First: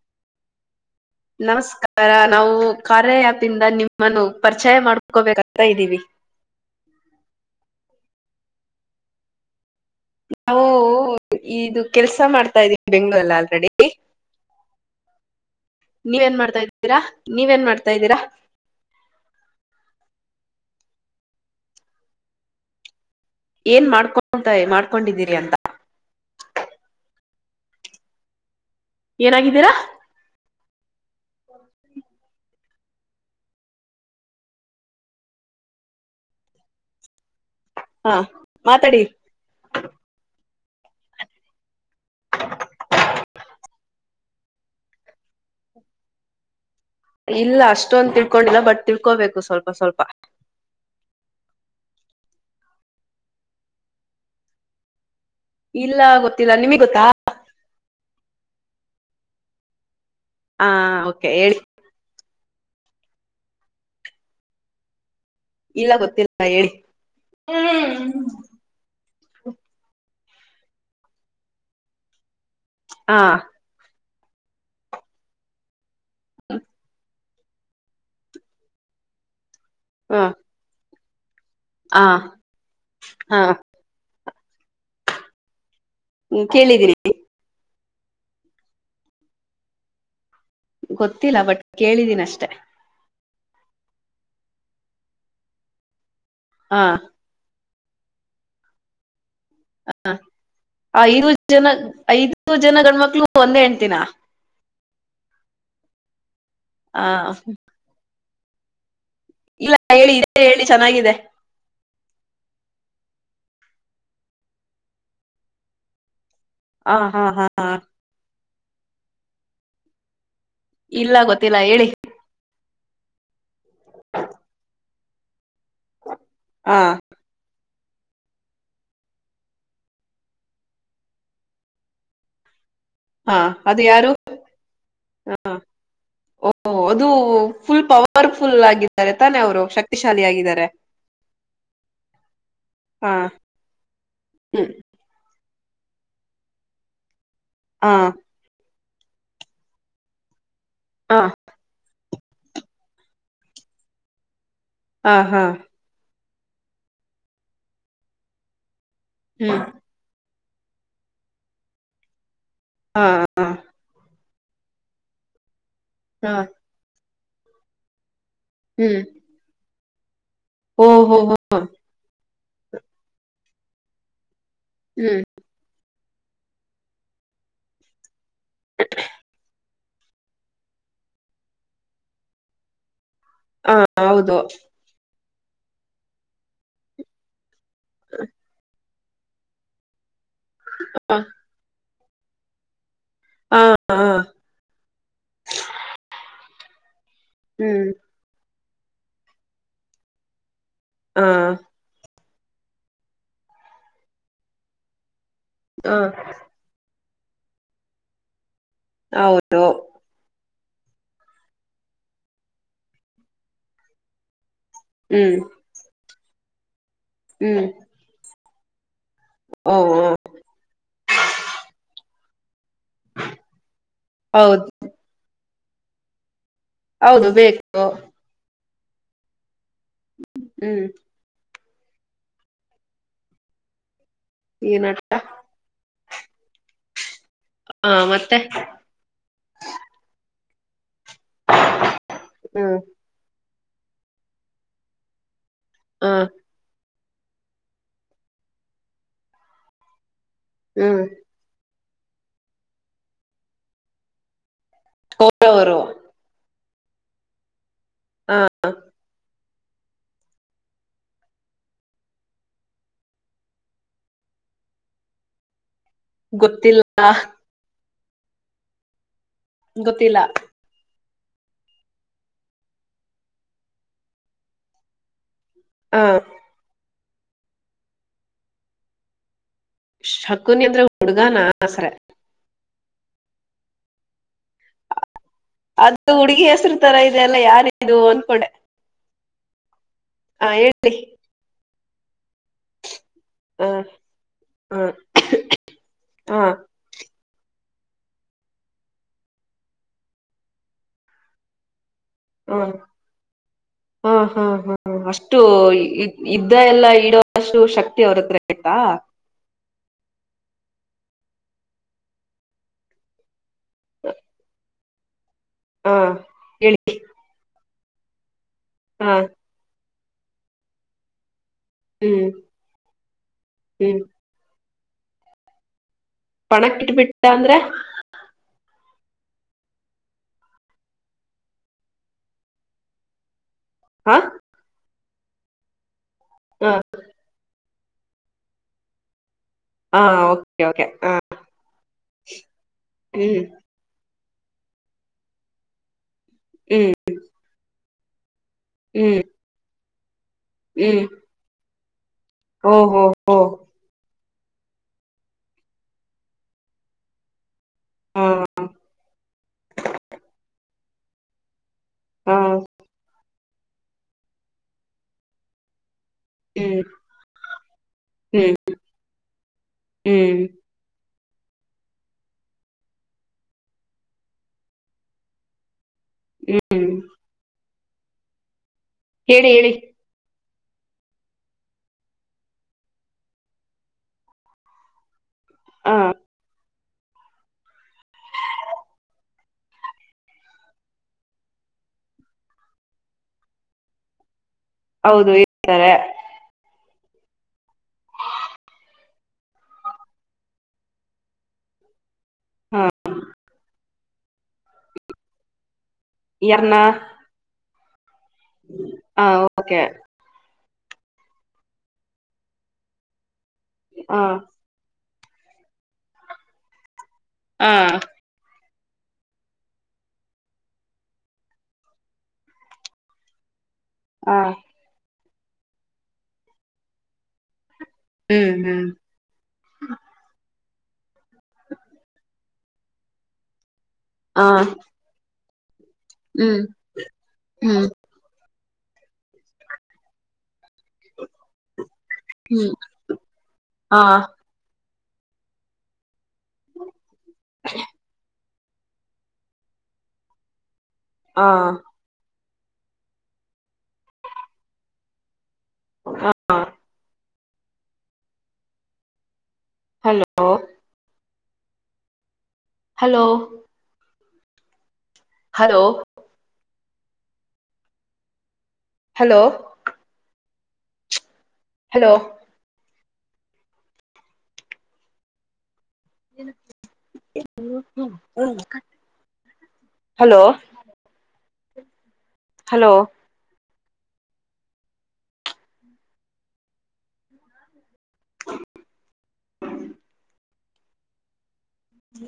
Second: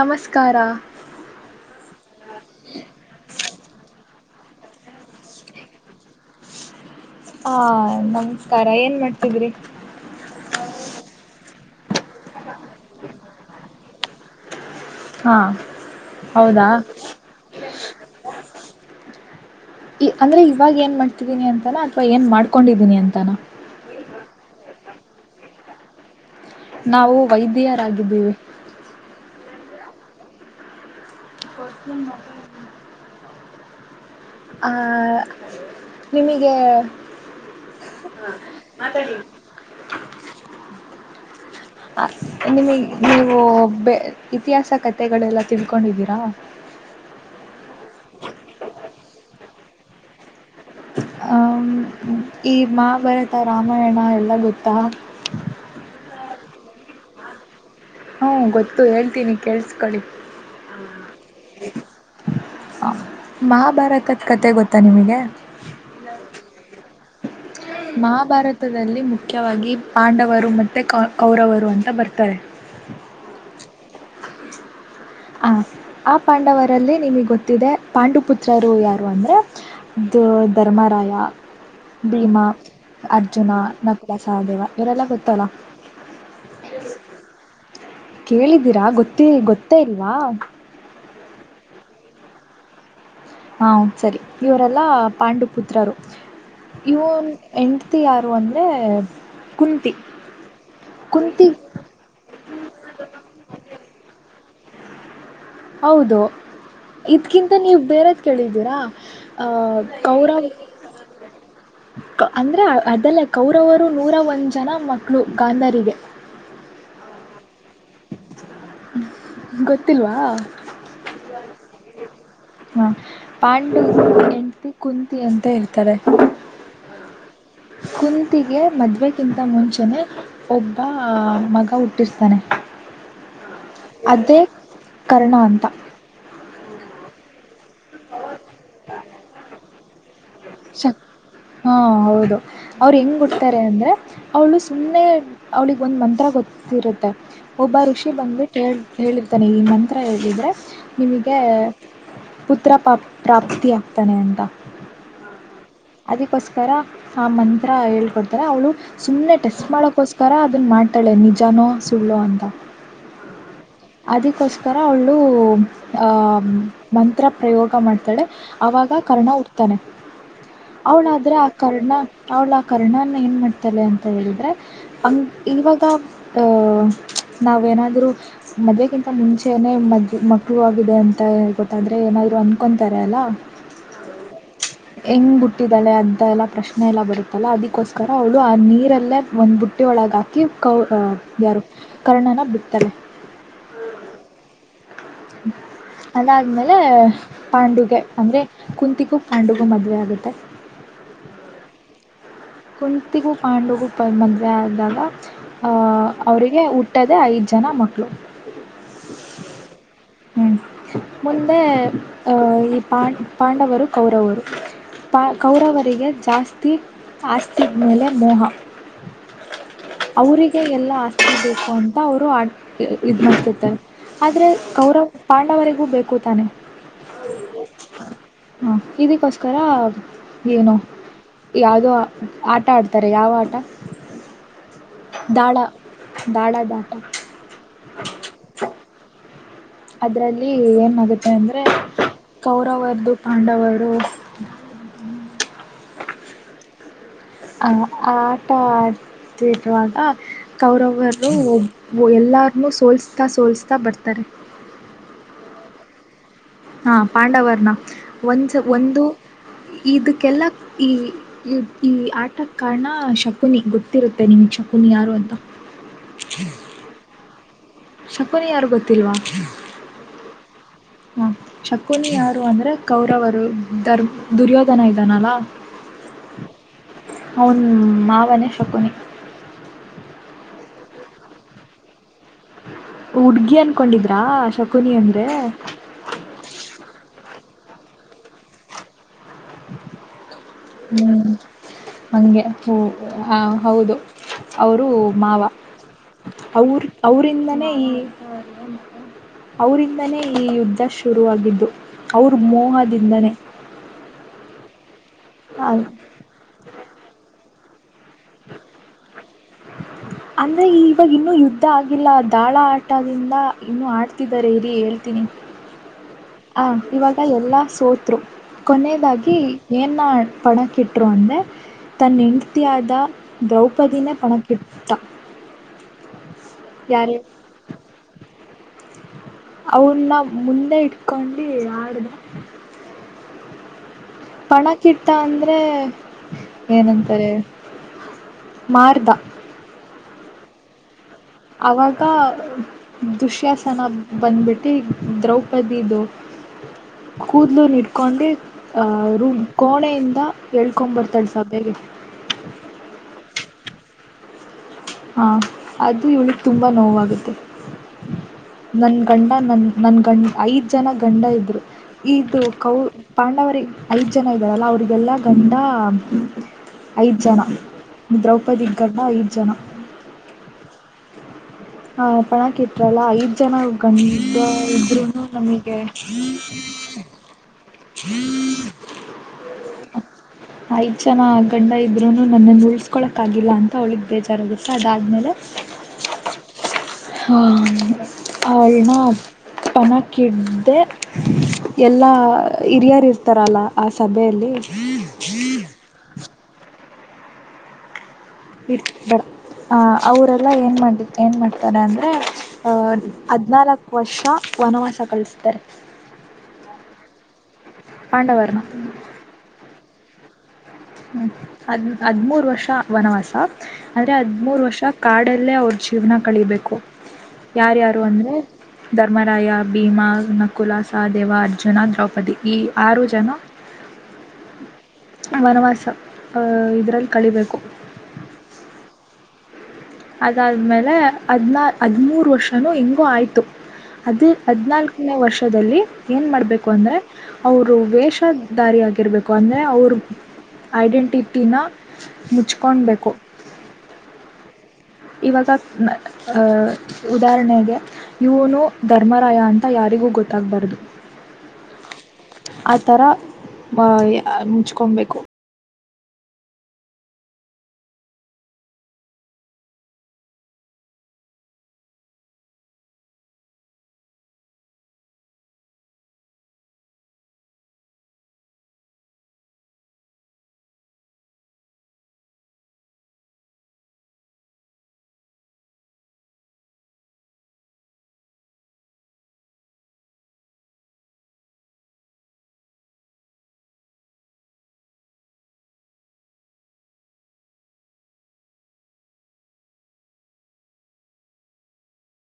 ನಮಸ್ಕಾರ ನಮಸ್ಕಾರ ನಾವು ಕಾರ್ಯಯ್ಯಪ್ ಇಂದ ನಿಮ್ಮನ್ನು ಪರಿಚಯ ಮಾಡ್ಕೋಬೇಕತಾ ಇದ್ದೀವಿ ಹಾ ನಮಸ್ಕಾರ ಏನ್ ಮಾಡ್ತಿದ್ರಿ ನಾವು ಇದು ಕೆಲ್ಸ ಮಾಡ್ತಾ ಇದ್ದೀವಿ ಬೆಂಗ್ಗಳೂಲ್ಲ ಆಲ್ರೆಡಿ ಹಾ ನೀವೇನ್ ಮಾಡ್ತಾ ಹೌದಾ ಇದ್ದೀರಾ ನೀವೇನ್ ಮಾಡ್ತಾ ಇದ್ದೀರಾ ಅಂದ್ರೆ ಇವಾಗ ಏನ್ ಮಾಡ್ತಿದ್ದೀನಿ ಅಂತಾನ ಅಥವಾ ಏನ್ ಮಾಡ್ಕೊಂಡಿದ್ದೀನಿ ಅಂತ ಏನ್ ಮಾಡ್ಕೊಂಡ ತಾಯ ಮಾಡ್ಕೊಂಡಿದ್ದೀರಿ ಅಂತ ನಾವು ವೈದ್ಯರಾಗಿದ್ದೀವಿ ಏನಾಗಿದ್ದೀರಾ ಆ ನಿಮಗೆ ಹಾ ಮಾತಾಡಿ [inaudible] ನಿಮ ನೀವು ಬೆ ಇತಿಹಾಸ ಕಥೆಗಳೆಲ್ಲ ತಿಳ್ಕೊಂಡಿದ್ದೀರಾ ಇಲ್ಲ ಅಷ್ಟೊಂದು ತಿಳ್ಕೊಂಡಿಲ್ಲ ಬಟ್ ತಿಳ್ಕೋಬೇಕು ಸ್ವಲ್ಪ ಸ್ವಲ್ಪ ಈ ಮಹಾಭಾರತ ರಾಮಾಯಣ ಎಲ್ಲ ಗೊತ್ತಾ ಇಲ್ಲ ಗೊತ್ತಿಲ್ಲ ನಿಮಗ್ ಗೊತ್ತಾ ಹ್ಮ ಗೊತ್ತು ಹೇಳ್ತೀನಿ ಕೇಸ್ಕೊಳ್ಳಿ ಆ ಓಕೆ ಹೇಳಿ ಹ ಮಹಾಭಾರತದ ಕತೆ ಗೊತ್ತಾ ನಿಮಗೆ ಇಲ್ಲ ಗೊತ್ತಿಲ್ಲ ಹೇಳಿ ಮಹಾಭಾರತದಲ್ಲಿ ಮುಖ್ಯವಾಗಿ ಪಾಂಡವ ಅವರು ಮತ್ತು ಕ ಕೌರವರು ಅಂತ ಬರ್ತಾರೆ ಆ, ಹ ಆ ಪಾಂಡವರಲ್ಲಿ ನಿಮಗೆ ಗೊತ್ತ ದೆ ಪಾಂಡು ಪುತ್ರರು ಯಾರು ಅಂದ್ರೆ ಆ, ದ ಧರ್ಮಾರಾಯ ಹಾ ಆ, ಭೀಮಾ ಆ, ಅರ್ಜುನ ನ ಸದೇವ ಇವರೆಲ್ಲ ಗೊತ್ತಲ್ಲ ಹ್ಮ್ ಕೇಳಿದಿರಿ ಕೇಳಿದ್ದೀರಾ ಗೊತ್ತಿ ಗೊತ್ತೇ ಇಲ್ವಾ ಗೊತ್ತಿಲ್ಲ ಬಟ್ ಕೇಳಿದೀನ ಅಷ್ಟೆ ಹಾ ಸರಿ ಇವರೆಲ್ಲಾ ಪಾಂಡು ಪುತ್ರರು ಹಾ ಇವನ್ ಎಂಡತಿ ತ್ತ ಯಾರು ಅಂದ ಹ ಐದು ಜನ ಐದು ಜನ ಗಂಡ್ಮಕ್ಳು ಒಂದೇ ಹೆಣ್ತಿನ ಹೌದು ಆ ಇದ್ಕಿಂತ ನೀವ್ ಬೇರೆ ಕೇಳಿದ್ದೀರಾ ಅ ಇಲ್ಲ ಹೇಳಿ ಕೌರವ ಇದೆ ಹೇಳಿ ಚೆನ್ನಾಗಿದೆ ಅಂದ್ರೆ ಅದೆಲ್ಲ ಕೌರವರು ನೂರ ಒಂದು ಜನ ಮಕ್ಕಳು ಗಾಂಧರಿಗೆ ಹಾ ಹಾ ಹಾ ಹಾ ಗೊತ್ತಿಲ್ವಾ ಇಲ್ಲ ಗೊತ್ತಿಲ್ಲ ಹೇಳಿ ಹಾ ಪಾಂಡು ಹೆಂಡ್ತಿ ಕುಂತಿ ಅಂತ ಹೇಳ್ತವಿ ತಾರೆ ಹಾ ಕುಂತಿಗೆ ಮದುವೆಗಿಂತ ಮುಂಚೆನೆ ಒಬ್ಬ ಮಗ ಹುಟ್ಟಿರ್ತಾನೆ ಹಾ ಅದು ಯಾರು ಅದೇ ಕರ್ಣ ಹ, ಅಂತ ಓ ಅದು ಫುಲ್ ಪವರ್ಫುಲ್ ಆಗಿದ್ದಾರೆ ತಾನೆ ಅವರು ಶಕ್ತಿ ಸಕ್ ಹಾಂ ಹೌದು ಅವ್ರು ಹಾ ಹೆಂಗ್ ಕೊಡ್ತಾರೆ ಅಂದರೆ ಅವಳು ಹ್ಮ್ ಸುಮ್ಮನೆ ಅವ್ಳಿಗೆ ಒಂದು ಮಂತ್ರ ಗೊತ್ತಿರುತ್ತೆ ಒಬ್ಬ ಹಾ ಋಷಿ ಬಂದ್ಬಿು ಹೇಳಿ ಹೇಳಿರ್ತಾನೆ ಈ ಮಂತ್ರ ಹೇಳಿದ್ರರೆ ಹಾ ನಿಮಗೆ ಪುತ್ರ ಪ್ರಾಪ್ತಿ ಆಗ್ತಾನೆ ಅಂತ ಹ ಹಾ ಅದಕ್ಕೋಸ್ಕರ ಆ ಮಂತ್ರ ಹೇಳ್ಕೊಡ್ತಾರೆ ಅವಳು ಸುಮ್ಮನೆ ಹ್ಮ್ ಟೆಸ್ಟ್ ಮಾಡೋಕ್ಕೋಸ್ಕರ ಒಥರ ಅದನ್ನ ಮಾಡ್ತಾಳೆ ನಿಜಾನೋ ಸುಳ್ಳು ಅಂತ ಹಾ ಅದಕ್ಕೋಸ್ಕರ ಅವಳು ಹಾ ಮನ್ ಹತ್ರ ಪ್ರಯೋಗ ಮಾಡ್ತಾಳೆ ಆಾಗ ಹ್ಮ್ ಕರ್ಣ ಉ ತ್ತನೆ ಓ ಹೋ ಅವನಾದ್ರೆ ಹೋ ಆ ಕರ್ಣ ಅವ್ಳ ಆ ಕರ್ಣಾನ ಏನ್ ಮಾಡ್ತಳೆ ಅಂತ ಹೇಳಿದ್ರರೆ ಅ ಹ್ಮ್ ಇವಾಗದ ಅಹ ನಾವೇನಾದ್ರೂ ಮದ್ವೆಗಿಂತ ಮುಂಚೆನೆೇ ಮದ ಮಕ್ಕಳು ಆಗಿದೆ ಅಂತ ಹಳ್ ಗೊತ್ತಾದ್ರೆ ಏನಾದ್ರು ಅನ್ಕೊಂತಾರೆ ಅಲ್ಲಾ ಹಾ ಹೌದು ಹೆಂ್ ಬಿುಟ್ಟಿದ್ದಾಳೆ ಅಂತ ಎಲ್ಲ ಪ್ರಶ್ನೆ ಎಲ್ಲ ಬರುತ್ತಲ್ಲ ಅದಕ್ಕೆ ಕೋಸ್ಕರ ಅವಳು ಆ ನೀರ ಲ್ಲ ಒಂದ್ ಬುಟ್ಟೆ ಒಳಗೆ ಕ ಕೌ ಹಾ ಯಾರು ಕರ್ಣನ ಬಿಡ್ತಾರೆ ಹಾ ಹಾ ಅದಾದ್ಮೇಲೆ ಹ್ಮ್ ಪಾಂಡುಗೆ ಅಂದ್ರೆ ಕುಂತಿಗೂ ಪಾಂಡುಗೂ ಮದುವೆ ಆಗುತ್ತೆ ಹಾ ಕುತಿಗೂ ಪಾಂಡುಗು ಮದುವೆ ಆದ್ದಾಗ ಆ ಹಾ ಅವರಿಗೆ ಹಟ್ಟದೆ ಐದು ಜನ ಮಕ್ಕಳು ಹೌದು ಹ್ಞೂ ಮುಂದೆ ಈ ಪಾ ಪಾಂಡವರು ಕೌರವರು ಪ ಹ್ಮ್ ಕೌರವರಿಗೆ ಜಾಸ್ತಿ ಆಸ್ತಿ ಹ್ಮ್ ಮೇಲೆ ಮೋಹ ಓ ಅವರಿಗೆ ಎಲ್ಲ ಆಸ್ತಿ ಬೇಕು ಅಂತ ಅವರು ಆ ಇದ್ ಮಾಡ್ತತ್ತ ಆದ್ರೆ ಹೌದು ಕೌರವ್ ಪಾ ಎಲ್ಲವರೆಗೂ ಬೇಕು ತಾನೆ ಹೌದು ಬೇಕು ಹಾ ಇದಕ್ಕೋಸ್ಕರ ಏನು ಹ್ಮ್ ಯಾವುದೋ ಆಟ ಆಡ್ತಾರೆ ಯಾವ ಆಟ ಈ ನಾಟಕ ದಾಳ್ ದಾಡ ದಾಟ ಹಾ ಮತ್ತೆ ಅದ್ರಲ್ಲಿ ಏನ್ಗುತ್ತೆ ಅಂದ್ರೆ ಹ್ಮ್ ಕೌರವರ್ದು ಪಾಂಡವರ್ ದ ಹಾ ಹ ಆಟಾ ಆಡೀದು ಏನು ಹ್ಮ್ ಕೌರವ್ವನ್ನು ಎಲ್ಲರನ್ನೂ ಸೋಲಿಸ್ತಾ ಸೋಲಿಸ್ತಾ ಬರ್ತಾರೆ ಒಬ್ಬರೇ ಅವ್ರು ಹಾ ಪಾಂಡವರ್ನ ಒಂದ ಒಂದು ಇದಕ್ಕೆಲ್ಲ ಈ ಆಟಕ್ ಕಾರಣ ಶಕುನಿ ಗೊತ್ತಿರುತ್ತೆ ನಿಮಗೆ ಶಕುನಿ ಯಾರು ಅಂತ ಗೊತ್ತಿಲ್ಲ ಶಕುನ ಯಾರು ಗೊತ್ತಿಲ್ವಾ ಗೊತ್ತಿಲ್ಲ ಹಾ ಶಕುನಿ ಯಾರು ಅಂದ್ರೆ ಕೌರವರು ದುರ್ಯೋಧನ ಇದಾನಲಾವ ಹ ಅವನ್ ಮಾವನೇ ಶಕುನಿ ಶಖುನೀ ಅಂದ್ರೆ ಹುಡುಗ ಹೆಸರೇ ಹುಡ್ಗಿ ಅನ್ಕೊಂಡಿದ್ರಾ ಶಕುನಿ ಅಂದ್ರೆ ಅದು ಹುಡುಗಿ ಹೆಸ್ರು ತರ ಇದೆ ಅಲ್ಲ ಯಾರ ಇಟ್ಟಿದ್ದು ಇದು ಅಂದ್ಕೊಂಡೆ ಹ್ಮ್ ನನಗೆ ಹ ಹೌದು ಹ ಅವರು ಮಾವ ಹ ಅವರು ಅವರಿಂದನೇ ಅವರಿಂದನೇ ಈ ಯುದ್ಧ ಶುರುವಾಗಿದ್ದು ಅವ್ರ ಹ ಮೋಹದಿಂದನೇ ಹಾ ಹಾ ಹ್ಮ ಅಷ್ಟ ಷ್ಟು ಇದ್ದ ಎಲ್ಲ ನೀಡುವಷ್ಟು ಶಕ್ತಿ ಅವ್ರತ್ರ ಆಂತಾ ಅಂದ್ರೆ ಇವಾಗ ಇನ್ನೂ ಯುದ್ಧ ಆಗಿಲ್ಲ ದಾಳ ಆಟದಿಂದ ಇನ್ನು ಆಡ್ತಿದ್ದಾರೆ ಇರಿ ತಿನಿ ಹಾ ಹ ಹೇಳಿ ಇವಾಗ ಎಲ್ಲಾ ಸೋ ಕತೃ ಹಾ ಕೊನೆಯದಾಗಿ ಏನ್ ನ ಪಣ ಕಿಟ್ರು ಅಂದ್ರೆ ತನ್ನ ಹ್ಮ್ ಹೆಂಡ್ತಿಯಾದ ಹ್ಮ್ ದ್ರೌಪದಿನೇ ಪಣಕ್ಕಿಟ್ಟ ತ್ತ ಪಣಕ್ಕ ಇಟ್ಬಿಟ್ಟ ಅಂದ್ರೆ ಅವನ್ನ ಮುಂದೆ ಇಟ್ಕೊಂಡು ಆಡ್ದ ಹಾ ಪಣಕ್ಕಿಟ್ಟ ಅಂದ್ರೆ ಹ ಏನಂತಾರೆ ಮಾರ್ದ ಹಾ ಓಕೆ ಓಕೆ ಹ ಅವಾಗ ಹ್ಮ್ ದುಶ್ಯಾಸನ ಬಂದ್ಬಿಟ್ಟು ದ್ರೌಪದಿದು ಹ್ಮ್ ಕೂದಲು ನೀರ್ತ [unintelligible] ಆ ಹ್ಮ್ ವ್ರು ಕೋಣೆ ಇಂದಾ ಹೇಳ್ಕೊಬರ್ತಾಳ ಸಬ್ಯೆಗೆ ಓ ಹೋ ಓ ಹಾಂ ಅದು ಇವಳಿಗೆ ತುಂಬ ನೋವಾಗುತ್ತೆ ಹಾ ನನ್ನ ಗಂಡ ನನ್ನ ನನ್ನ ಗಂಡ್ ಐದು ಜನ ಗಂಡ ಇದ್ದರು ಹಾ ಇದು ಕೌ ಪಾಂಡವರಿ ಐದ ಜನ ಇದ್ದಾರಲ್ಲ ಅವರಿಗೆಲ್ಲಾ ಗಂಡ ಹ್ಞ ಹ್ಮ್ ಐದು ಜನ ಹ್ಮ್ ದ್ರೌಪದಿ ಗಂಡ ಐದು ಜನ ಹ್ಮ್ ಹ ಪಣಕ್ ಇಟ್ರಲ್ಲ ಐದ್ ಜನ ಗಂಡ ಇದ್ರರುನು ನಮಗೆ ಹ್ಮ್ ಹ [unintelligible] ಹೇಳಿ ಹೇಳಿ ಐದು ಜನ ಗಂಡ ಇದ್ರೂನು ನನ್ನ ಉಳ್ಸ್ಕೊಳಕ್ ಆಗಿಲ್ಲ ಅಂತ ಅವಳಗ್ ಬೇಜಾರಾಗುತ್ತೆ ಅದಾದ್ಮೇಲೆ ಹ ಅ ಹೆನೊ ಪಣಕ್ಕಿಡ್ದೆ ಎಲ್ಲ ಹಿರಿಯರು ಇರ್ತಾರಲ್ಲ ಆ ಸಭೆಯಲ್ಲಿ ಹೌದು ಇರ್ತಾರೆ ಇ ಬರ್ ಆ ಅವರೆಲ್ಲ ಏನ್ ಮಾಡ ಏನ್ ಮಾಡ್ತಾರೆ ಅಂದ್ರೆ ಅ ಹ ಹದಿನಲ್ಕು ವರ್ಷ ವನವಾಸ ಕಳಿಸ್ತಾರೆ ಯಾರನ್ನ ಪಾಂಡವರನ್ನ ಹ ಓಕೆ ಹ್ಮ ಅದ್ ಹದ್ಮೂರು ವರ್ಷ ವನವಾಸ ಆದ್ರೆ ಹ ಹದ್ಮೂರ್ ವರ್ಷ ಕಾಡಲ್ಲೇ ಅವ್ರ ಜೀವನ ಕಳಬೇಕು ಹ ಯಾರ್ಯಾರು ಅಂದ್ರೆ ಧರ್ಮರಾಯ ಭೀಮಾ ನಕುಲಾ ಸಹ ದೇವ ಅರ್ಜುನ ದ್ರೌಪದಿ ಈ ಆರು ಜನ ಹಾ ವನವಾಸ ಸ ಇದರಲ್ಲಿ ಕಳಬೇಕು ಹ್ಮ್ ಹ್ಮ್ ಅದಾದ್ಮೇಲೆ ಹಾದನರ ಹದಿಮೂರು ವರ್ಷ ನಾನು ಹಿಂಗೂ ಆಯಿತು ಅದು ಹ ಹದನಾಲ್ಕನೇ ವರ್ಷ ದಲ್ಲಿ ಏನು ಹ್ಮ್ ಮಾಡಬೇಕು ಅಂದರೆ ಅವರು ಹ್ಮ್ ವೇಷ ದಾರಿಯಾಗಿರ ರ್ಬೇಕು ಅಂದರೆ ಅವರು ಐಡೆಂಟಿಟಿನ ಹ್ಮ್ ಮುಚ್ಕೊಳ್ಬೇಕು ಹ ಇವಾಗ ಅಹ ಉದಾಹರಣೆಗೆ ಇವನು ಧರ್ಮರಾಯ ಅಂತ ಯಾರಿಗೂ ಗೊತ್ತಾಗಬಾರ್ದು ಹ ಆಥರ ಮುಚ್ಕೊಬೇಕು ಹಾ hello hello hello hello hello hello hello